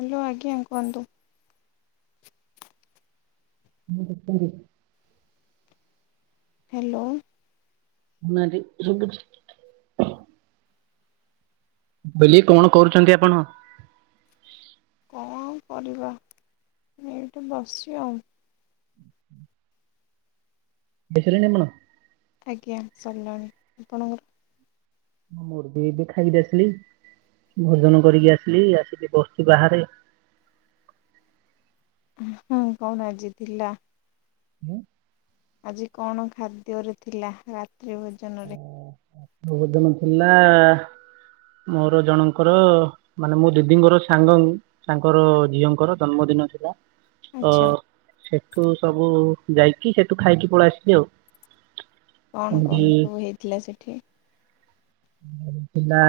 Hello ଆଜ୍ଞା କୁହନ୍ତୁ? ମୁଁ ଦଖି [unintelligible] ହ୍ୟାଲୋ। ମାରେ ଶୁଭୁଛି। ବୋଲି କଣ୍ କରୁଚନ୍ତି ଆପଣ? କଣଆଉ କରିବା ମୁଁ ଏଇଠି ବସିଚି ଆଉ। ବିସେଇଲେଣି ଆପଣ? ଆଜ୍ଞା ସରିଲାଣି ଆପଣଙ୍କର? ମୋର୍ ବି ଏବେ ଖାଇକି ଆସିଲି ଭୋଜନ କରିକି ଆସିଲି ଆସିକି ବସିଛି ବାହାରେ ହୁଁ କଣ ଆଜି ଥିଲା? ହୁଁ। ଆଜି କଣ ଖାଦ୍ୟରେ ଥିଲା ରାତ୍ରି ଭୋ ଜନରେ? ଭୋଜନ ଥିଲା ମୋର ଜଣଙ୍କର ମାନେ ମୋ ଦିଦିଙ୍କର ସାଙ୍ଗଙ୍କ ତାଙ୍କର ର ଝିଅଙ୍କର ଜନ୍ମଦିନ ଥିଲା ତ ଆଚ୍ଛା ସେଠୁ ସବୁ ଯାଇକି ସେଠୁ ଖାଇକି ପଳେଇ ଆସିଲି ଆଉ। କଣ ଏମିତି କଣ ସବୁ ହେଇଥିଲା ସେଠି? ହେଇ ଥିଲା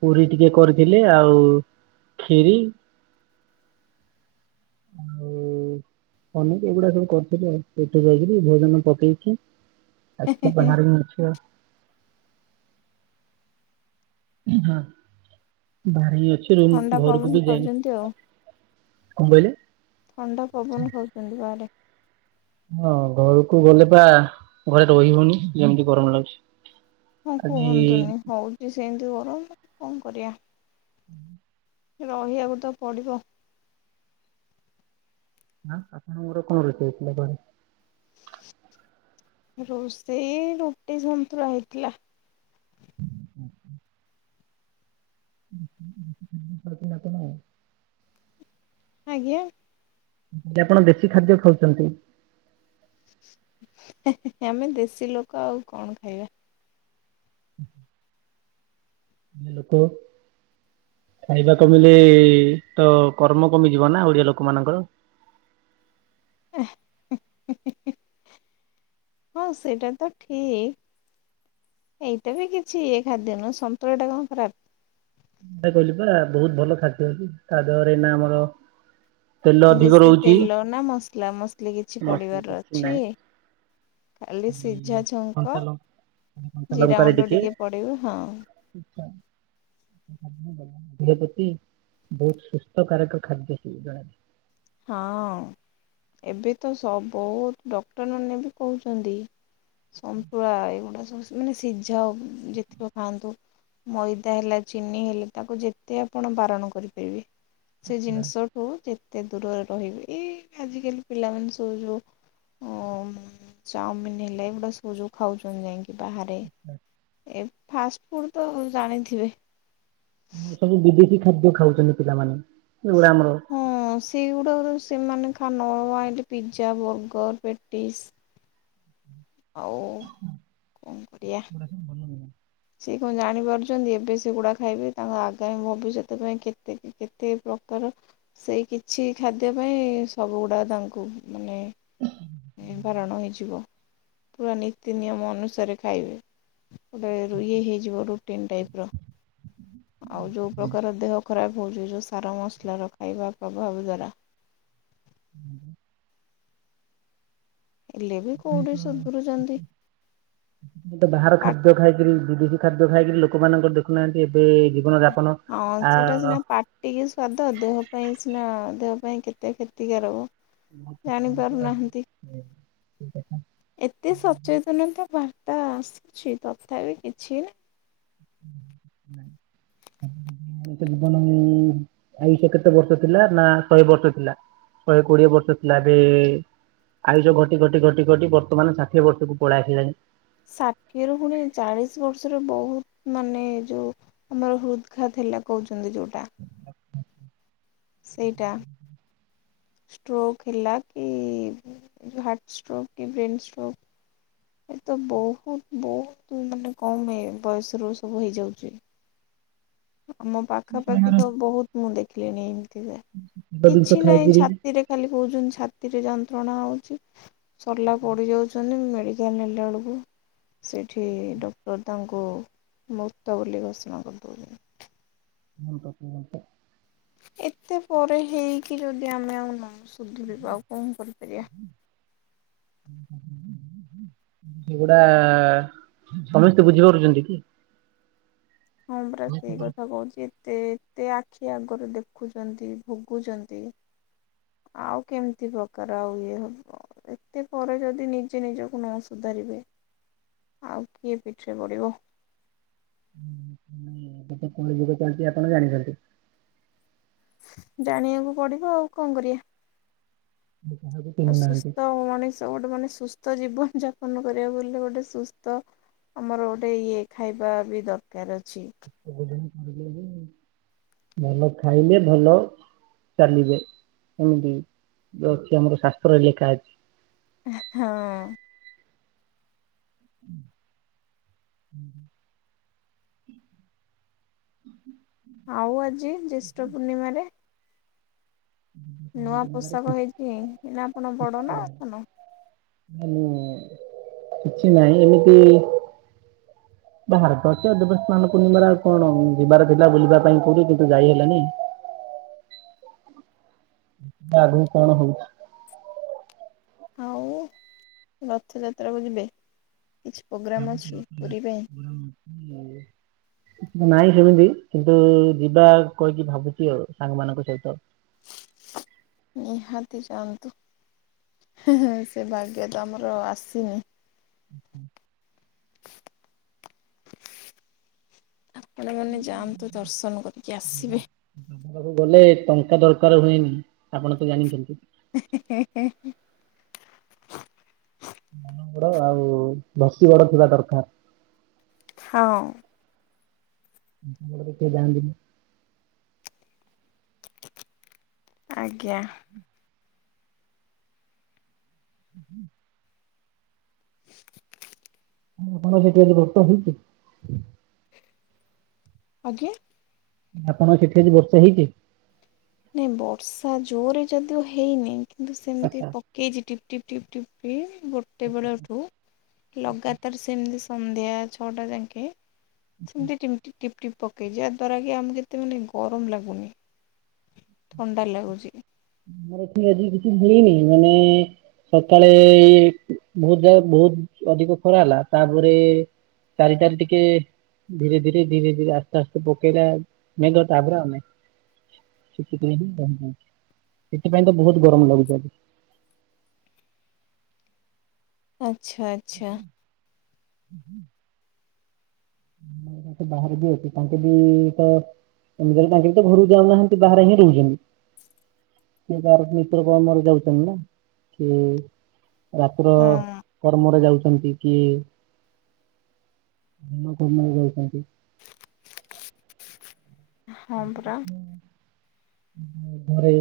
ପୁରୀ ଟିକେ କରିଥିଲେ ଆଉ ଖିରି। ଆଉ ଅନେକ ଏଗୁଡା ସବୁ କରିୁଥିଲେ ଆଉ ସେଠୁ ଯାଇକିରି ଭୋଜନ ପକେଇକି। ଆସିକି ବାହାରେ ମୁଁ ଅଛି ଆଉ। ଏ ହାଁ ବାହାରେ ହିଁ ଅଛି ରୁମ୍ ଥଣ୍ଡା ପବନ ଘରକୁ ବି ଯାଇନି। ଖାଉଛନ୍ତି ଆଉ କଣ କହିଲେ? ଥଣ୍ଡା ପବନ ଖାଉଚନ୍ତି ବାହାରେ? ହଁ ଘରକୁ ଗଲେ ପା ଘରେ ରହି ହଉନି ଯେମିତି ଗରମ ଲାଗୁଚି। ହଁ କୁହନ୍ତୁନି ହଉଚି ସେମିତି ଗରମ କଣ କରିଆ। ଉଁ। ରହିବାକୁ ତ ପଡ଼ିବ। ଆ ଆପଣଙ୍କର କଣ ରୋଷେଇ ହେଇଥିଲା ଘରେ? ରୋଷେଇ ରୁଟି ସନ୍ତୁଳା ହେଇଥିଲା। ଉଁ ହୁଁ। [unintelligible] ଆଜ୍ଞା? ଯେ ଆପଣ ଦେଶୀ ଖାଦ୍ୟ ଖାଉଚନ୍ତି? ହେ ହେ ହେ ଆମେ ଦେଶୀ ଲୋକ ଆଉ କଣ ଖାଇବା। ଏ ଲୋକ ଖାଇବା କମିଲେ ତ କର୍ମ କମିଯିବ ନା ଓଡିଆ ଲୋକ ମାନଙ୍କର। ହଁ ସେଟା ତ ଠିକ୍। ଏଇଟା ବି କିଛି ଇଏ ଖାଦ୍ୟ ନୁହଁ ସନ୍ତୁଳା ଟା କଣ ଖରାପ୍? ଏ କହିଲି ପରା ବହୁତ ଭଲ ଖାଦ୍ୟ ହେଇଛି ତା ଦେହରେ ନା ଆମର ତେଲ ଅଧିକ ବେଶୀ ରହୁଛି ତେଲ ନା ମସଲା ମସଲି କିଛି ମସଲା ପଡିବାର କିଛି ଅଛି। ନାହିଁ ଖାଲି ସିଝା ଝୁଙ୍କ। କଞ୍ଚା ଲଙ୍କା କଞ୍ଚା ଲଙ୍କାରେ ଜିରାଗୁଣ୍ଡ ଟିକେ ପଡିବ ହଁ। [unintelligible] ଦେହ ପ୍ରତି ବହୁତ ସୁସ୍ଥକାରକ ଖାଦ୍ୟ ସେ ଜଣାଏ। ହଁ। ଏବେ ତ ସ ବହୁତ ଡକ୍ଟରମାନେ ବି କହୁଚନ୍ତି ସନ୍ତୁଳା ଏଗୁଡା ସବୁ ମାନେ ସିଝା ଉଁ ଯେତିିକ ଖାଆନ୍ତୁ। ମଇଦା ହେଲା ଚିନି ହେଲା ତାକୁ ଯେତେ ଆପଣ ବାରଣ କରିପାରିବେ ସେ ଜଣାଯାଏ ଜିନିଷ ହଉ ଯେତେ ଦୂରରେ ରହିବେ ଏଇ ଆଜିକାଲି ପିଲାମାନେ ସବୁ ଯୋଉ ଓ-ମ-ମ୍ ଚାଉମିନ୍ ହେଲେ, ଏଗୁଡା ସୁଯଉ ଖାଉଛନି ଯାଇକି ବାହାରେ, ଏ ଫାଷ୍ଟ ଫୁଡ ତ ଜାଣିଥିବେ? ର ସବୁ ବିଦେଶୀ ଖାଦ୍ୟ ଖାଉଛନ୍ତି ପିଲାମାନେ, ଏଉଡା ଆମର ଏଗୁଡା ହଁ, ସେଇଗୁଡ଼ାକରୁ ସେମାନେ ଖାନ ଆଇଁଲି ପିଜା, ବର୍ଗର, ପେଟିସ୍ ଆଉ କଣ କରିଆ? ସବୁ ଭଲ ନୁହେଁ ସେ କଣ ଜାଣିପାରୁଛନ୍ତି? ଏବେ ସେଗୁଡା ଖାଇବେ, ତାଙ୍କ ଆଗାମୀ ଭବିଷ୍ୟତ ପାଇଁ କେତେ କେ କେତ୍ ଏତେ ପ୍ରକାର ସେଇ କିଛି ଖାଦ୍ୟ ପାଇଁ, ସବୁଗୁଡା ତାଙ୍କୁ ମାନେ ନିର୍ଭାରଣ ହେଇଯିବ। ପୁରା ନୀତି ନିୟମ ଅନୁସାରେ ଖାଇବେ। ଗୋଟେ ରୁଇଏ ହେଇଯିବ ରୁଟିନ୍ ଟାଇପ୍ ର। ଆଉ ଯଉ ପ୍ରକାର ଦେହ ଖରାପ ହଉଛି, ଯଉ ସାର ମସଲାର ଖାଇବା ପ୍ରଭାବ ଦ୍ବାରା। ଉହୁଁ। ହେଲେ ବି କୋଉଠି ସୁଧୁରୁଚନ୍ତି। ଏତ ବାହାର ଖାଦ୍ୟ ଖାଇକିରି, ବିଦେଶୀ ଖାଦ୍ୟ ଖାଇକିରି ଲୋକମାନଙ୍କର ଦେଖୁନାହାଁନ୍ତି, ଏବେ ଜୀବନ ଯାପନ ହଁ, ଆ ସେଇଟା ସିନା ପାଟିକି ସ୍ଵାଦ। ଦେହ ପାଇଁ ସିନା ଦେହ ପାଇଁ କେତେ କ୍ଷତିକାରକ। ଜାଣି ପାରୁନାହାନ୍ତି [inaudible] ଏତେ ସଚେତନତା ବାର୍ତ୍ତା ଆସୁଛି, ତଥାପି କିଛି ନା! [inaudible] [inaudible] ଜୀବନ ଯେ ଆୟୁଷ କେତେ ବର୍ଷ ଥିଲା ନା, ଶହେ ବର୍ଷ ଥିଲା? ଶହେ କୋଡିଏ ବର୍ଷ ଥିଲା। ଏବେ ଆୟୁଷ ଘଟି ଘଟି ଘଟି ଘଟି ବର୍ତମାନ, ଷାଠିଏ ବର୍ଷକୁ ପଳେଇ ଆସିଲାଣି। ଷାଠିଏ ରୁ ଫୁଣି ଚାଳିଶ ବର୍ଷରେ ବହୁତ, ମାନେ ଯୋଉ ଆମର ହୃଦ୍ଘାତ ହେଲା କହୁଛନ୍ତି, ଯୋଉଟା। ସେଇଟା। ଷ୍ଟ୍ରୋକ୍ ହେଲା କି, ଯଉ ହାର୍ଟ ଷ୍ଟ୍ରୋକ୍, କି ବ୍ରେନ୍ ଷ୍ଟ୍ରୋକ୍ ଏ ତ ବହୁତ ବହୁତ ମାନେ କମ ଇଏ ବୟସ ର ସବୁ ହେଇଯାଉଛି। ଆମ ପାଖାପାଖି ବାହାର ତ ବହୁତ ମୁଁ ଦେଖିଲିଣି, ଏମିତିଯେ, ଭଲ ଜିନିଷ କିଛି ନାହିଁ ଖାଇକିରି ଛାତିରେ ଖାଲି କହୁଛନ୍ତି ଛାତିରେ ଯନ୍ତ୍ରଣା ହଉଛି, ସର୍ଲା ପଡ଼ିଯାଉଛନ୍ତି ମେଡି ଏୟା ନେଲା ଅଳକୁୁ ସେଠି ଡକ୍ଟର ତାଙ୍କୁ ମୃତ ବୋଲି ଘୋଷଣା କରିଦଉଲେ। ହୁଁ [unintelligible] ଏତେ ପରେ ହେଇକି, ଯଦି ଆମେ ଆଉ ନ ସୁଧୁରିବା, ଆଉ କଣ କରିପାରିବା? ହୁଁ [inaudible] ସେଗୁଡା-ଆ ସମସ୍ତେ ବୁଝିପାରୁଛନ୍ତି କି? ହଁ, ପରା ସେଇ କଥା କହୁଛି। ତତେ ଆଖି ଆଗରୁ ଦେଖୁଛନ୍ତି, ଭୋଗୁଛନ୍ତି ଆଉ କେମିତି ପ୍ରକାର ଆଉ, ଇଏ ହବ? ଏତେ ପରେ ଯଦି ନିଜେ ନିଜକୁ ନ ସୁଧାରିବେ! ଆଉ କିଏ ପିଠିରେ ପଡ଼ିବ? ହୁଁ ହୁଁ କେତେ କଳି ଯୁଗ ଚାଲିଛି, ଆପଣ ଜାଣିଛନ୍ତି? ଜାଣିବାକୁ ପଡିବ, ଆଉ କଣ କରିଆ? କାହାକୁ ଆଉ ଚିହ୍ନୁ ନାହାନ୍ତି। ସୁସ୍ଥ ମଣିଷ ଗୋଟେ ମାନେ ସୁସ୍ଥ ଜୀବନ ଯାପନ କରିବାକୁ ଗଲେ, ଗୋଟେ ସୁସ୍ଥ ଆମର ଗୋଟେ ଇଏ ଖାଇବା ବି ଦରକାର ଅଛି। [unintelligible] ଭଲ ଖାଇଲେ ଭଲ। ଚାଲିବେ। ଏମିତି ଯୋଉ ଅଛି ଆମର ଶାସ୍ତ୍ରରେ, ଲେଖା ଅଛି। ହଁ। ହୁଁ। ହୁଁ। ଆଉ ଆଜି ଜ୍ୟେଷ୍ଠ ପୂର୍ଣ୍ଣିମାରେ ନୂଆ ପୋଷାକ ହେଇଛି, ନା ଆପଣ ବଡ ନା ଆ ସାନ। ମାନେ, କିଛି ନାହିଁ, ଏମିତି [inaudible] ବାହାର, ଗତ ଦେବସ୍ନାନ ପୂର୍ଣ୍ଣିମାରେ ଆଉ କଣ ଯିବାର ଥିଲା ବୁଲିବା ପାଇଁ କୋଉଠି କିନ୍ତୁ ଯାଇ ହେଲାନି। ଇ ଇଆ ଆଗକୁ କଣ ହଉଚି। ଆଉ ରଥଯାତ୍ରାକୁ ଯିବେ, କିଛି ପ୍ରୋଗ୍ରାମ୍ ଭାବୁଛି ଅଛି ପୁରୀ ପାଇଁ। ରଥଯାତ୍ରା [inaudible] ନାଇଁ ସେମିତି କିନ୍ତୁ ଯିବା କହିକି ଭାବୁଛି ଆଉ, ସାଙ୍ଗ ମାନଙ୍କ ସହିତ। ନିହାତି ଯାଆନ୍ତୁ, ହେଁ ହେଁ, ସେ ଭାଗ୍ୟ ତ ଆମର ଆସିନି। ଉଁ ହୁଁ। ଆପଣମାନେ ଯାଆନ୍ତୁ, ଦର୍ଶନ କରିକି ଆସିବେ। ଜଗା ପାଖକୁ ଗଲେ, ଟଙ୍କା ଦରକାର ହୁଏନି, ଆପଣ ତ ଜାଣିଚନ୍ତି। ଏଁ ହେଁ ହେଁ ହେ। ମନ ବଡ ଆଉ [unintelligible] ହଁ। [unintelligible] ଆଜ୍ଞା। ହୁଁ ହୁଁ। [unintelligible] [unintelligible] ହେଇଚି। ଆଜ୍ଞା। ଆପଣଙ୍କ ସେଠି ଆଜି ବର୍ଷା ହେଇଚି? ନାଇଁ ବର୍ଷା ଜୋରରେ ଯଦିଓ ହେଇନି କିନ୍ତୁ ସେମିତି ଆଚ୍ଛା। ପ କେଇଚି, ଟିପ୍ ଟିପ ଟିପ୍ ଟିପି ଗୋଟେ ବେଳଠୁ। ଲଗାତାର ସେମିତି ସନ୍ଧ୍ୟା ଛଅଟା ଯାଙ୍କେ। ସେମତି ଟିପ୍ ଟିପ୍ ଟିପ ପକେଇଚି, ଯାହା ଦ୍ୱାରା କି ଆମକୁ ଏତେ ମାନେ ଗରମ ଲାଗୁନି। ଥଣ୍ଡା ଲାଗୁଚି। ଆମର ଏଠି ଆଜି କିଛି ମିଳିନି, ମାନେ ସକାଳେ ବହୁତ ଯ, ବହୁତ ଅଧିକ ଖରା ହେଲା, ତାପରେ ଚାରିଟାରେ ଟିକେ ଧୀରେ ଧୀରେ ଧୀରେ ଧୀରେ ଆସ୍ତେ ଆସ୍ତେ ପକେଇଲା ମେଘ, ତାପରେ ଆ [unintelligible] ସେଥିପାଇଁ ତ, ବହୁତ ଗରମ ଲାଗୁଚି ଆଜି। ଆଛା ଆଛା। ହୁ ହୁଁ। [unintelligible] ବାହାରେ ବି ଅଛି, ତାଙ୍କେ ବି ତ ଏମିତିରେ ତାଙ୍କକି ତ ଘରୁକୁ ଯାଉନାହାନ୍ତି, ବାହାରେ ହିଁ ରହୁଚନ୍ତି। କିଏ ତାର ନିତ୍ୟ କର୍ମରେ ଯାଉଛନ୍ତି ନା, କିଏ ରାତ୍ର, ହଁ କର୍ମରେ ଯାଉଛନ୍ତି କିଏ? ସବୁ ନେଇ ଯାଉଚନ୍ତି। ହଁ ପରା। ହଁ, ଘରେ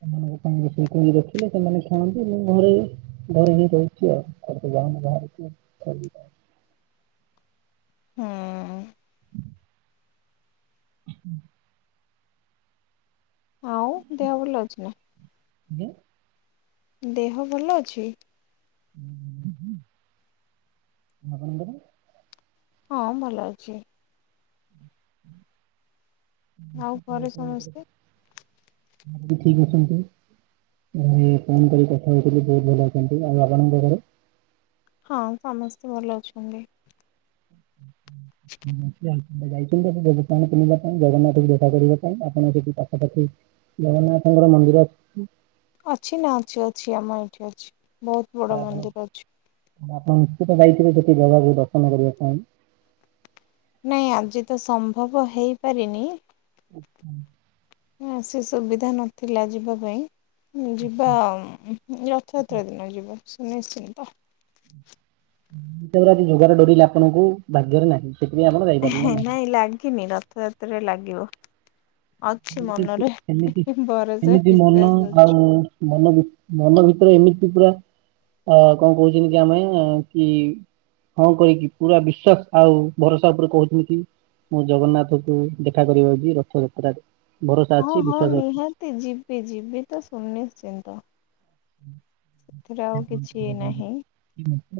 ସେମାନଙ୍କ ପାଇଁ ରୋଷେଇ କରିକି ରଖିଲେ ସେମାନେ ଖାଆନ୍ତି, ମୁଁ ଘରେ ଘରେ ବିି ରହିଛି ଆଉ, କୁଆଡ଼େ ତ ଯାଉନି ବାହାରକୁ ଖାଲି ହୁଁ-ଉଁ-ଉଁ-ଉଁ। ହଁ ଆଉ ଦେହ ଭଲ ଅଛି ନା? ହ୍ୟାଲୋ। ଦେହ ଭଲ ଅଛି? ହୁଁ ହୁଁ, ଆପଣଙ୍କର? ହଁ ଭଲ ଅଛି। ଆଉ ଘରେ ଆପଣଙ୍କର ସମସ୍ତେ? ଘରେ ଠିକ୍ ଅଛନ୍ତି। ମୁ ଫୋନ୍ କରି କଥା ହଉଥିଲି ବହୁତ ଭଲ ଅଛନ୍ତି ଆଉ ଆପଣଙ୍କ ଘରେ? ହଁ ସମସ୍ତେ ଭଲ ଅଛନ୍ତି। [unintelligible] ଏବେ ଯାଇଛନ୍ତି [inaudible] ଦୋକାନକୁ କିଣିବା ପାଇଁ ଜଗନ୍ନାଥଙ୍କୁ ଦେଖା କରିବା ପାଇଁ ଆପଣ ସେଠି ପାଖାପାଖି ଜଗନ୍ନାଥଙ୍କର ମନ୍ଦିର ଅଛି ନା ଅଛି-ଅଛି ଆମ ଏଠି ଅଛି ବହୁତ ବଡ ମନ୍ଦିର ଅଛି। ତେଣୁ ଆପଣ ନିଶ୍ଚିତ ଯାଇଥିବେ ସେଠି ଜଗାକୁ ଦର୍ଶନ କରିବା ପାଇଁ। ନାଇଁ ଆଜି ତ ସମ୍ଭବ ହେଇପାରିନି। ଆଚ୍ଛା। ହଁ ସେ ସୁବିଧା ନଥିଲା ଯିବା ପାଇଁ। ଯିବା ଆଉ ଉଁହୁଁହୁଁ ରଥଯାତ୍ରା ଦିନ ଯିବା ସୁନିଶ୍ଚିନ୍ତ। ଈଶ୍ୱର ଆଜି ଯୋଗାଡ଼ କରିଲେ ଆପଣଙ୍କୁ ଭାଗ୍ୟରେ ନାହିଁ। ସେଥିପାଇଁ ଆପଣ ଯାଇ ହେ ନାଇଁ ଲାଗିନି ରଥଯାତ୍ରାରେ ଲାଗିବ। ଅଛି ଏମିତି କିଛି ମନରେ ଏମିତି ଭରସା ଏମିତି ମନ ବିଶ୍ୱାସ ଅଛି। ଆଉ ମନ ଭି ମନ ଭିତରେ ଏମିତି ପୁରା ଅ କଣ କହୁଛନ୍ତି ଯେ ଆମେ କି ହଁ କହିକି ପୁରା ବିଶ୍ଵାସ ଆଉ ଭରସା ଉପରେ କହୁଛନ୍ତି କି? ମୁଁ ଜଗନ୍ନାଥଙ୍କୁ ଦେଖା କରିବାକୁ ଯିବି ରଥଯାତ୍ରାରେ। ଭରସା ହଁ ଅଛି ହଁ ବିଶ୍ଵାସ ଅଛି। ନିହାତି ଯିବି ଯିବି ତ ସୁନିିଶ୍ଚିନ୍ତ। ସେଥିରେ ସେ ଆଉ ଆପଣଙ୍କୁ କିଛି ଜଗା ଦେବେ। ନାହିଁ।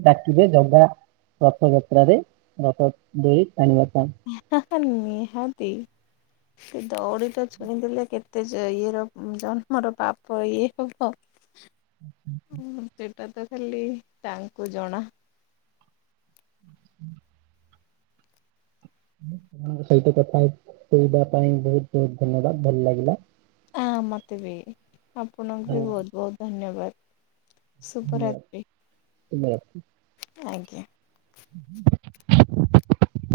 ଡାକିବେ ଜଗା ରଥଯାତ୍ରରେ ରଥ ଦେଇ ଟାଣିବା ପାଇଁ। ହେହେହେ ନିହାତି। ସେ ଦଉଡ଼ି ତ ଛୁଇଁ ଦେଲେ କେତେ ଯେ ଇଏର ଜନ୍ମର ପାପ ଇଏ ହବ। ସେଟା ତ ଖାଲି ତାଙ୍କୁ ଜଣା। ଉଁ ଆପଣଙ୍କ ସହିତ କଥା ହେ ହେଇବା ପାଇଁ ବହୁତ ବହୁତ ଧନ୍ୟବାଦ, ଭଲ ଲାଗିଲା। ହଁ ମତେ ବି, ଆପଣଙ୍କୁ ବି ବହୁତ ବହୁତ ଧନ୍ୟବାଦ। ଶୁଭ ରାତ୍ରି। ଶୁଭ ରାତ୍ରି। ଆଜ୍ଞା। [unintelligible]